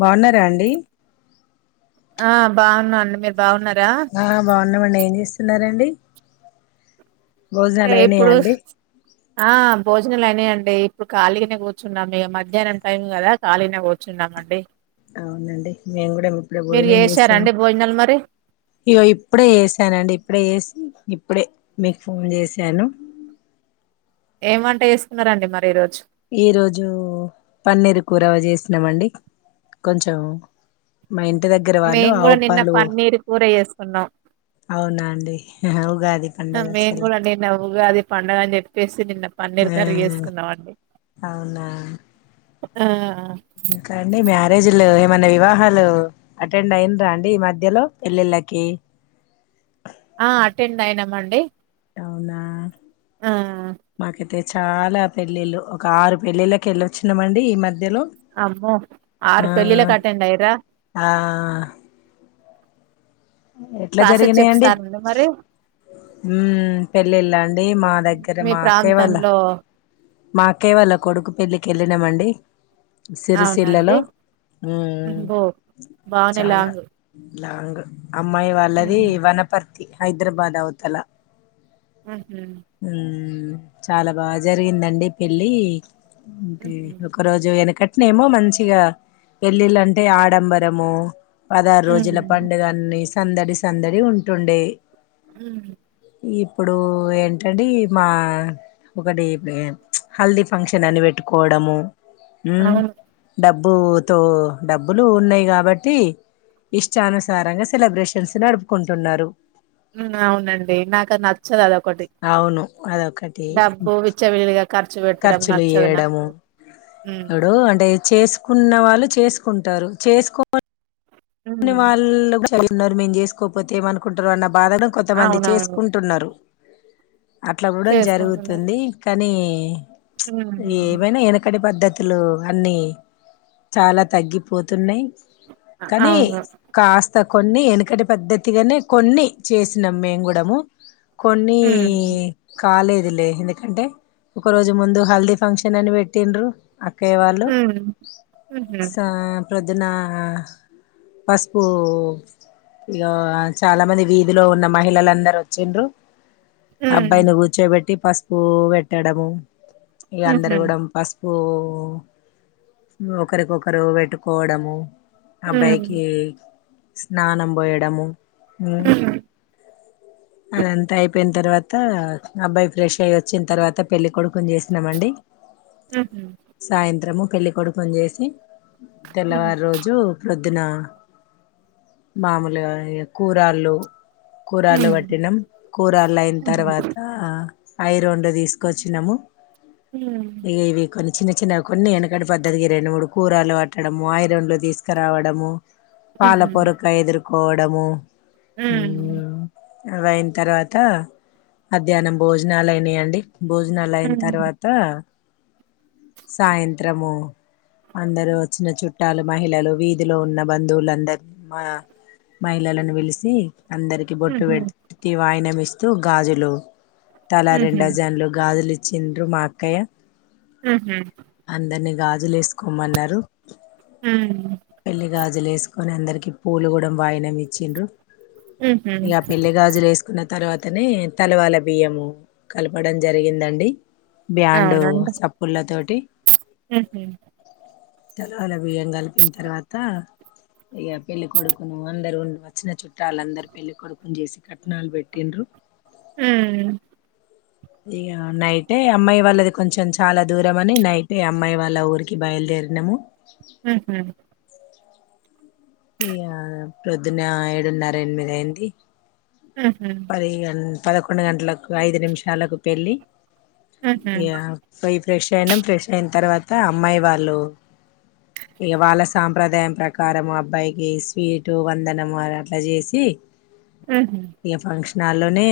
బాగున్నారా అండి ఆ బాగున్నాండి మీరు బాగున్నారా ఆ బాగున్నామండి ఏం చేస్ తిన్నారండి ఏప్పుడు ఆ భో ఇలానే అంటే ఇప్పుడు ఖాళీగానే కూర్చున్నాం ఇక మధ్యాహ్నం టైం కదా ఖాళీనే కూర్చున్నాం అండి అవునండి మేము కూడా ఇప్పుడే భోజనం చేసాం చేసారండి భోజనాలు మరి ఇగో ఇప్పుడే చేసానండి ఇప్పుడే చేసి ఇప్పుడే మీకు ఫోన్ చేశాను ఏం వంట చేసుకున్నారండి మరి ఈ రోజు ఈ రోజు పన్నీరు కూరవ చేసినామండి కొంచెం మా ఇంటి దగ్గర వాళ్ళు మేము కూడా ఆవు నిన్న పాలు పన్నీర్ కూర చేసుకున్నాం అవునా అండి హా ఉగాది పండగ మేము అసలు కూడా నిన్న ఉగాది పండగ అని చెప్పేసి నిన్న పన్నీర్ ఆ కర్రీ చేసుకున్నామండి ఆ మీకండి మ్యా మ్యారేజీలు ఏమైనా వివాహాలు అటెండ్ అయినరా అండి ఈ మధ్యలో పెళ్ళిళ్ళకి ఆ అటెండ్ అయినాం అండి అవునా నాకైతే చాలా పెళ్ళిళ్ళు ఒక ఆరు పెళ్ళిళ్ళకి వెళ్ళొచ్చినామండి ఈ మధ్య అబా ఆరు పెళ్ళిళకీ అటెండయ్యారా ఆ ఎట్లా జరిగినాయండి చెప్తారండి మరి పెళ్ళిళ్ళ అండి మా దగ్గర మీ మా అక్కయ్య వాళ్ళ ప్రాంతంలో మా అక్కయ్య వాళ్ళ కొడుకు పెళ్లికి వెళ్ళినామండి సిరిసిల్లలో అవునండి ఉ బో బానే చాలా లాంగ్ లాంగ్ అమ్మాయి వాళ్ళది ఉహు వనపర్ హైదరాబాద్ అవతలా ఆహ చాలా బాగా జరిగిందండి దే పెళ్లి అంటే ఉహు ఒక రోజు వెనక నే ఏమో మంచిగా పెళ్లిలుఅంటే ఆడంబరము పదహారు రోజుల ఉమ్ పండుగన్న సందడి సందడి ఉంటుండే అ ఇప్పుడు ఏంటండి మా ఒకటి హల్దీ ఫంక్షన్ అని పెట్టుకోవడము హ్మ్ అవును డ డబ్బు తో డబ్బులు ఉన్నాయి కాబట్టి ఇష్టానుసారంగా సెలబ్రేషన్స్ నడుపుకుంటున్నారు అవునండి నాకది నచ్చదు అదోకటి అవును అదొకటి డబ్బు విచ్చలవిడిగా ఖర్చు పెట్టడం ఖర్చులు నచ్చదు నాకు చేయడము ఇప్పుడు అంటే చేసు ఉన్న వాళ్ళు చేసుకుంటారు చేసుకోొ నీ ఉమ్ వాళ్ మరి మేం చేసుకోపోతే ఏమనుకుంటారు అన్న బాధలో కొంతమంది అవునవును చేసుకుంటున్నారు అట్లా కూడా చేసుకుంటున్నారు జరుగుతుంది కానీ ఈ హ్మ్. ఏమైనా ఎనకడి పద్ధతులే మల్లి చాలా తగ్గిపోతున్నాయి అ కానీ అవును కాస్త కొన్ని ఎనుకటి పద్ధతిగానే కొన్ని చేస్తున్నాం మేము కూడాము కొన్ని ఉమ్ కాలేదులే ఎందుకంటే ఒక రోజు ముందు హల్దీ ఫంక్షన్ అని పెట్టిండ్రు అక్కే వాళ్ళు ఉమ్ ఉహు పొద్దున ఆ పసుపు ఇక చాలా మంది వీధిలో ఉన్న మహిళలందరుూ వచ్చిండ్రు ఉమ్ అబ్బాయిని కూర్చోబెట్టి పసుపు పెట్టడము ఇ అందరు ఉహు కూడా పస్ ఒకరికొకరు పెట్టుకోవడము ఉమ్ అబ్బాయికి స్నానం పోయడము హ అదంతా అయి పోయిన తర్వాత అబ్బాయి ఫ్రెష్ అయి వచ్చిన తర్వాత పెళ్ళి కోడుకుని చేసినమండి ఉమ్ ఉహు సాయంత్రము పెళ్ళికొడుకుని చేసి తెల్లవారు రోజు పొద్దున మామూలుగా కూరాళ్ళు కూరలు ఉమ్ పట్టినాం కూరలు అయిన ఉమ్ ఉమ్ తర్వాత ఐరోలో తీసుకొచ్చినాము ఇగ ఇవి కోని చిన్న చిన్న కొన్ని వెనకడి పద్ధతికి రెండు మూడు కూరలు ఆట్టడము ఐరోలు తీసుకు కిరావడము పాల ఉహు పొరుకా ఎదుర్క కోవడము ఉమ్ అవ అయిన తర్వాత మధ్యాహ్నం భోజనాలు అయినాయండి భోజనాలు అయిన తర్వాత సాయంత్రము అందరు వచ్చిన చుట్టాలు మహిళలు వీధిలో ఉన్న బంధువులందరి మా మహిళలను పిలిసి అందరికి బొట్టు ఉహు పెట్టి వాయినం ఇస్త తో గాజులు తల ఉహు రెండజన్లు గాజులి చిండ్రు మా అక్కయ్య ఉహూ జులు ఏసుకోమన్నరు ఉమ్ పెళ్లి గాజులు వేసుకొని అందరికి పూలు కూడా వాయినం ఇచ్చిండ్రు ఉహు ఇగ పెళ్లి గాజులు వేసుకున్న తర్వాతనే తలవాల బియ్యము కలపడం జరిగిందండి బ్యాండు అవునండి చప్పుల్లతో టి ఉహు తలవాల బియ్యం కలిపిన తర్వాత ఇక పెళ్ళి కొడుకును అందరు ఉండు వచ్చిన చుట్టాలందరు పెళ్లి కొడుకుని చూసి కట్నాలు పెట్టిండ్రు ఉమ్ ఇగ నైటే అమ్మాయి వాళ్ళది కొంచెం చాలా దూరం అని నైటే అమ్మాయి వాళ్ళ ఊరికి బయలుదేరినము ఉహు ఇగా పొద్దున ఏడున్నర ఎనిమిదయింది ఉహు పది గం పదకొండు గంటలకు ఐదు నిమిషాలకు పెళ్ళి ఉహు ఇగ ఫ్రెష్ అయినం ఫ్రెష్ అయిన తర్వాత అమ్మాయి వాళ్ళు ఇక వాళ్ళ సాంప్రదాయం ప్రకారం అబ్బాయికి స్వీటు వందనం అట్ల చేసి ఆహ ఇక ఫంక్షన్ హాల్లోనే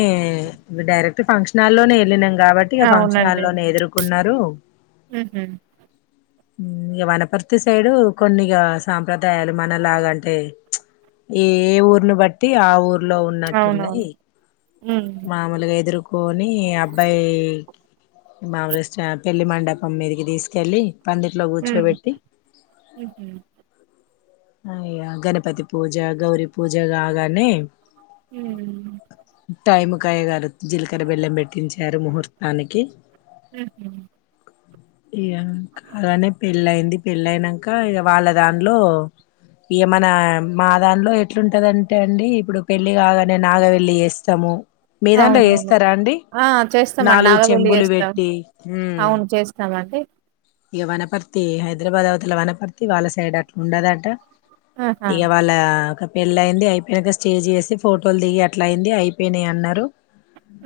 డైరెక్ట్ ఫంక్షన్ హాల్లోనే వెళ్ళిన కాబట్టి ఇగ ఫంక్షన్ అవునండి హాల్లోనే ఎదురుకున్నరు ఉహు ఇగ వనపర్తి సైడు కొన్ని ఇగ సాంప్రదాయాలు మన లాగంటే ఈ ఏ ఊర్లు బట్టి ఆ ఊర్లో ఉ అవునవును హ్మ్ మామూలుగా ఎదురుకో కొని అబ్బాయి మామూలుగా పెళ్లి మండపం మీదకి తీసుకెళ్ళి పందిట్లో హ్మ్ కూర్చోబెట్టి ఉహు ఆ ఇగ గణపతి పూజ గౌరి పూజ కాగానే ఉమ్ [unintelligible] జీలకర బెల్లం పెట్టి ఉంచారు ముహూర్తానికి ఉహు ఇగ కాగానే పెళ్ళయింది పెళ్ళయినంక ఇక వాళ్ళ దాంట్లో ఇగ మన మా దాంట్లో ఎట్లుంటదంటే అండి ఇప్పుడు పెళ్లి కాగానే నాగవెళ్లి చేస్తము మీదాంట్లో అవునవును చేస్తరా అండి ఆ చేస్తామండి నాలుగు నాగబెల్లి చెంబులు చేస్తాం పెట్టి అవును చేస్తామండి ఇక వనపర్తి హైదరాబాద్ అవతల వనపర్తి వాళ్ళ సైడ్ అట్ల ఉండదట ఆహా ఇక వాళ్ళ పెళ్ళి అయింది అయిపోయినాక స్టేజ్ చేసి ఫోటోలు దిగి అట్లా అయింది అయిపోయినాయి అన్నారు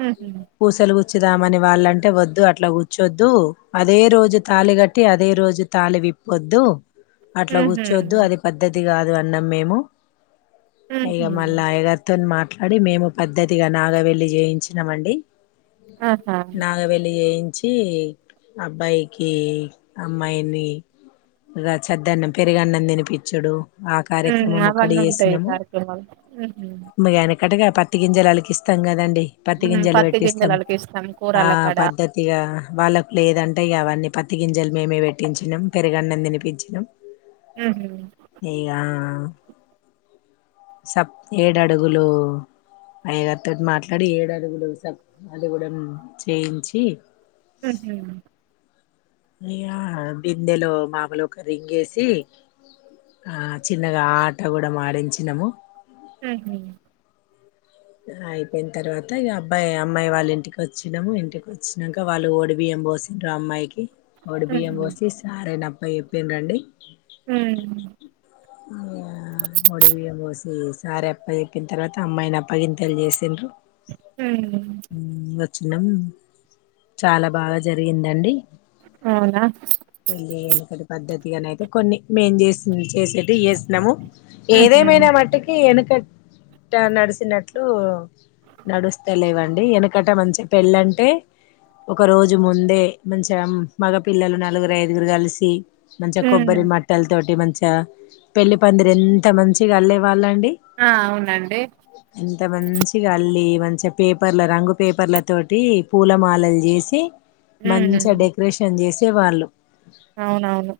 ఉహు పూసలుగు కూర్చుదామని వాళ్ళంటే వద్దు అట్లా కూర్చొద్దు అదే రోజు తాలిగట్టి అదే రోజు తాలి విప్పొద్దు అట్లా ఉహు కూర్చోవద్దు అది పద్దతి ఇది కాదు అన్నాం మేము ఇగ ఉహు మల్ల అయ్యగారితో అధి మేము పద్ధతిగా నాగ వెళ్లి చేయించినాం అండి ఆహా నాగ వెల్లి చి అబ్బాయ్కి కి అమ్మాయిని ఈ రాచెద్దన్నం పెరుగన్నం తినిపచ్చుడు ఉమ్ అవన్నీ ఉంటాయి కార్యక్రమాలు అక్కటగా పత్తి గింజలు అలికిస్తాం కదండి పత్తి హ్మ్ గింజలు పత్తి పెట్టిస్తాం గింజలు అలికిస్తాం ఆ కూరల కాడ పద్ధతి గా వల్లకి లేదంటే అవన్నీ పత్తి గింజలు మేమే పెట్టించినం పెరుగన్న తినిపించినం ఉహు ఇగా సప్ ఏడు అడుగులు అయ్యగారితోటి మాట్లాడి ఏడుడుగులు సప్ అది కూడా చేయించి ఉహుమ్ అయ్యా బిందెలో మామూలు ఒక రింగేసి ఆ చిన్నగా ఆట కూడా మాడించినము హుమ్ అయిపోయిన తర్వాత అబ్బాయి అమ్మాయి వాళ్ళ ఇంటికి వచ్చినము ఇంటికి వచ్చినాక వాళ్ళు ఓడి బియ్యం పోసండ్ర అమ్మాయికి ఒడి బియ్యం ఉహు వోసి సారే నా పై చెప్పిను రండి హ్మ్ ఆ ఓడి బియ్యం పోసి సారె అప్ప చెప్పిన తర్వాత అమ్మాయిన అపగింతలు చేసిండ్రు హ్మ్ వుండాచ్చు నం చాలా బాగా జరిగిందండి అవునా పెళ్లి ఎనకట్టి పద్ధతి ఇగాన అయితే కొన్ని మేం చేసి చేసేట్టు చేస్తున్నాము ఉహు ఏదేమైనా మాట్టికి వెనుక ఇట్ట నడిసినట్టు నడుస్త లేవండి వెనకట మంచిగా పెళ్ళంటే ఒక రోజు ముందే మంచిగా మగ పిల్లలు నలుగురు ఐదుగురు కలిసి మంచిగా హ్మ్ కొబ్బరి మట్టల తోటి మంచి చ పెళ్లి పందిరి ఎంత మంచిగా అళ్లేే వాళ్ళండి ఆ అవునండి ఇంత మంచిగా అళ్ళి మంచిగా పేపర్ల రంగు పేపర్ల తోటి పూల మాలలు చేసి హ్మ్ మంచిగ డకరేషన్ చేసి తె వాళ్ళు అవునవును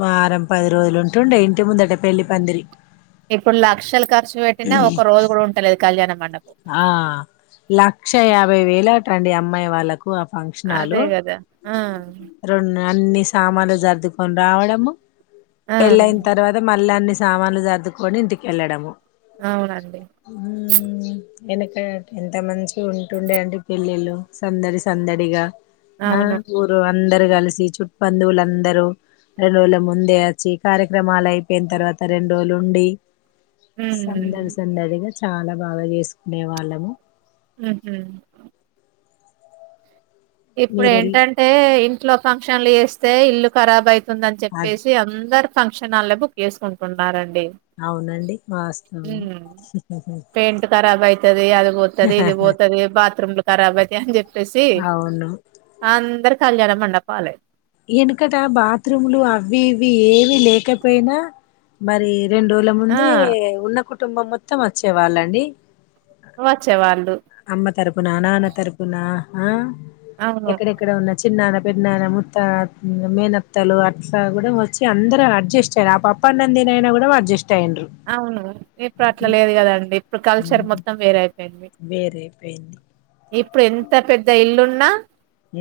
వారం పది రోజులు ఉంటుండే ఇంటి ముందట పెళ్లి పందిరి ఇప్పుడు లక్షలు ఖర్చు పెట్టినా ఒక రోజు కూ ఉంటలేదు కళ్యాణం మం ఆ లక్ష యాభై వేల అట్ టండి అమ్మాయి వాళ్ళకు ఆ అదే ఫంక్షనాలు గదా ఆ రెండు అన్ని సామాన్లు సర్దుకొని రావడము ఆ పెళ్ళయిన్ తర్వాత మళ్ల అన్ని సామాన్లు సర్దుకొని ఇంటికి వెళ్ళడము అవునండి ఊహు వెనకట్ ఎంత మంచి ఉంటుండే అండి పెళ్లిలు సందడి సందడిగా ఆ అవును గురువా అందరు కలిసి చుట్బంధువులుందరూ రెండు రోజుల ముందే వచ్చి కార్యక్రమాలు అయిపోయిన తర్వాత రెండు రోజులుండి హ్మ్ సందరి సందడి గ చాలా బాగా చేసు డేవలము ఉ ఊ ఇప్పుడు మీరెళ్ళి ఏంటంటే ఇం ఇంట్లో ఫంక్షన్లు చేస్తే ఇల్లు ఖరాబ్ అయి తుందని అద్ చెప్పేసి అందరు ఫంక్షన్ ఆల్ ల బుక్ చేసుకుంటున్నారండి అవునండి వాస్తావం హ్మ్ [unintelligible] ఏ అది గొతది ఇది గోతది బాత్రూమ్ లో కరాబ్ ఐతయ్ ఆని చెప్ అవును అందరు కళ్యాణ మండపాలే వెనుకట బాత్రూమ్లు అవి ఇవి ఏవి లేకపోయినా మరి రెండు రోజుల ఆ ముందే ఉన్న కు కుటుంబం మొత్తం వచ్చేవాళ్ళు అండి వచ్చేవాళ్ళు అమ్మ తరపునా నాన్న తరపునా ఆ అవును ఎక్కడెక్కడో ఉన్నా చిన్నాన పెద్ నాన్నము తత్ మేనత్తలు అట్లా కూడా వచ్చి అందరు అడ్జస్ట్ అయ్యారు ఆ పప్పు అన్నం తిని అయినా కూడా అడ్జస్ట్ అయ్యిండ్రు అవును ఇప్పుడు అట్లా లేదు కదా అండి ఇప్పుడు కల్చర్ మొత్తం వేరే అయిపు వేరేపెయింది ఇప్పుడు ఎంత పెద్ద ఇల్లు ఉన్నా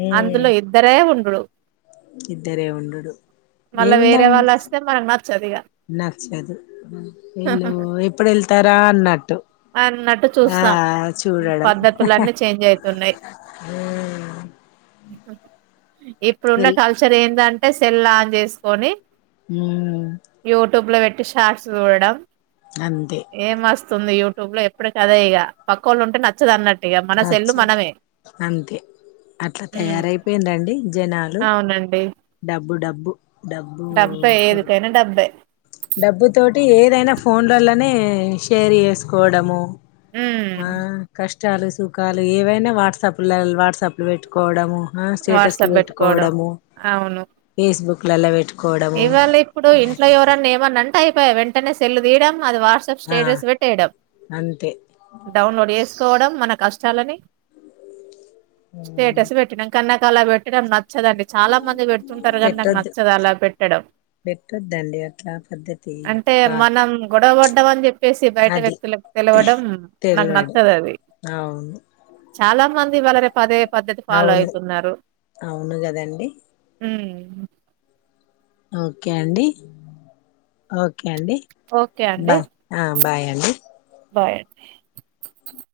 ఉమ్ అందులో ఇద్దరే ఉండుడు ఇద్దరే ఉండుడు మళ్ళా వేరే ఏముందన్ వాళ్ళు వస్తే మనకు నచ్చదు ఇగ నచ్చదు వీళ్ళు ఎప్పుడు వెళ్తారా అన్నట్టు అన్నట్టు ఆ చూస్తాం చూడడం పద్ధతులన్నీ చేంజ్ అయితున్నాయి ఇప్పుడు ఉన్న వెల్ కల్చర్ ఏంది అన్ అంటే సెల్ ఆన్ చేసుకొని ఉమ్ యూట్యూబ్ ల వెట్ టీ షార్ట్స్ చూడడం అంతే తుంది యూట్యూబ్ ల ఎప్పడికి అదే ఇగ పక్కోళ్ళు ఉంటే నచ్చదు అన్నట్టు ఇగ మన సెల్లు నచ్చదు మనమే అంతే అట్లా హ్మ్. తయారైపెయిన్ రండి జనాలు అవునండి డబ్బు డబ్బు డబ్బు డబ్బే ఏదికైనా డబ్బే డబ్బు తోటి ఏదైనా ఫోన్ లలనే షేర్ చేసుకోవడము మా ఉమ్ కస్ట్ కష్టాలు సుఖాలు ఏవైనా వాట్సాప్లు వాట్సాప్ పెట్టుకోవడము ఆ స్టేటస్లు వాట్సాప్ పెట్టుకోవడం పెట్టుకోవడము అవును ఫేస్ బుక్ మిల్లల్లా వెట్ ఇవాళ ఇప్పుడు ఇంట్లో ఎవరన్నా ఏప్ ఏవన్న అంట అయిపాయే వెంటనే సెల్లు తీయడం అది వాట్సాప్ ఆ స్టేటస్ వెట్ ఏయ్యడం అంతే డౌన్లోడ్ చేసు కోవడం మన కష్టాలని ఉమ్, స్టేటస్ పెట్టడం కన్నాకు ఇంకా అలా పెట్టడం నచ్చదండి చాలా మంది పెటుతుంటారు కాగానీ నాకు పెట్టొద్దు నచ్చదు అలా పె పెట్టొద్దండి అట్లా పద్ధతి అంటే కాదు మనం గొడవ పడ్డ అని చెప్పేసి బయట అది వ్యక్తులకు తెలివడం నాకు తెలివడు నచ్చదు అది అవును చాలా మంది వాళ్ళ రేపు అదే పద్ధతి ఫాలో అవును అయితున్నారు అవును కదండి హ్మ్మ్ ఓకే అండి ఓకే కే అండి ఓకే అండి బా బాయ్ అండి బాయ్ అండి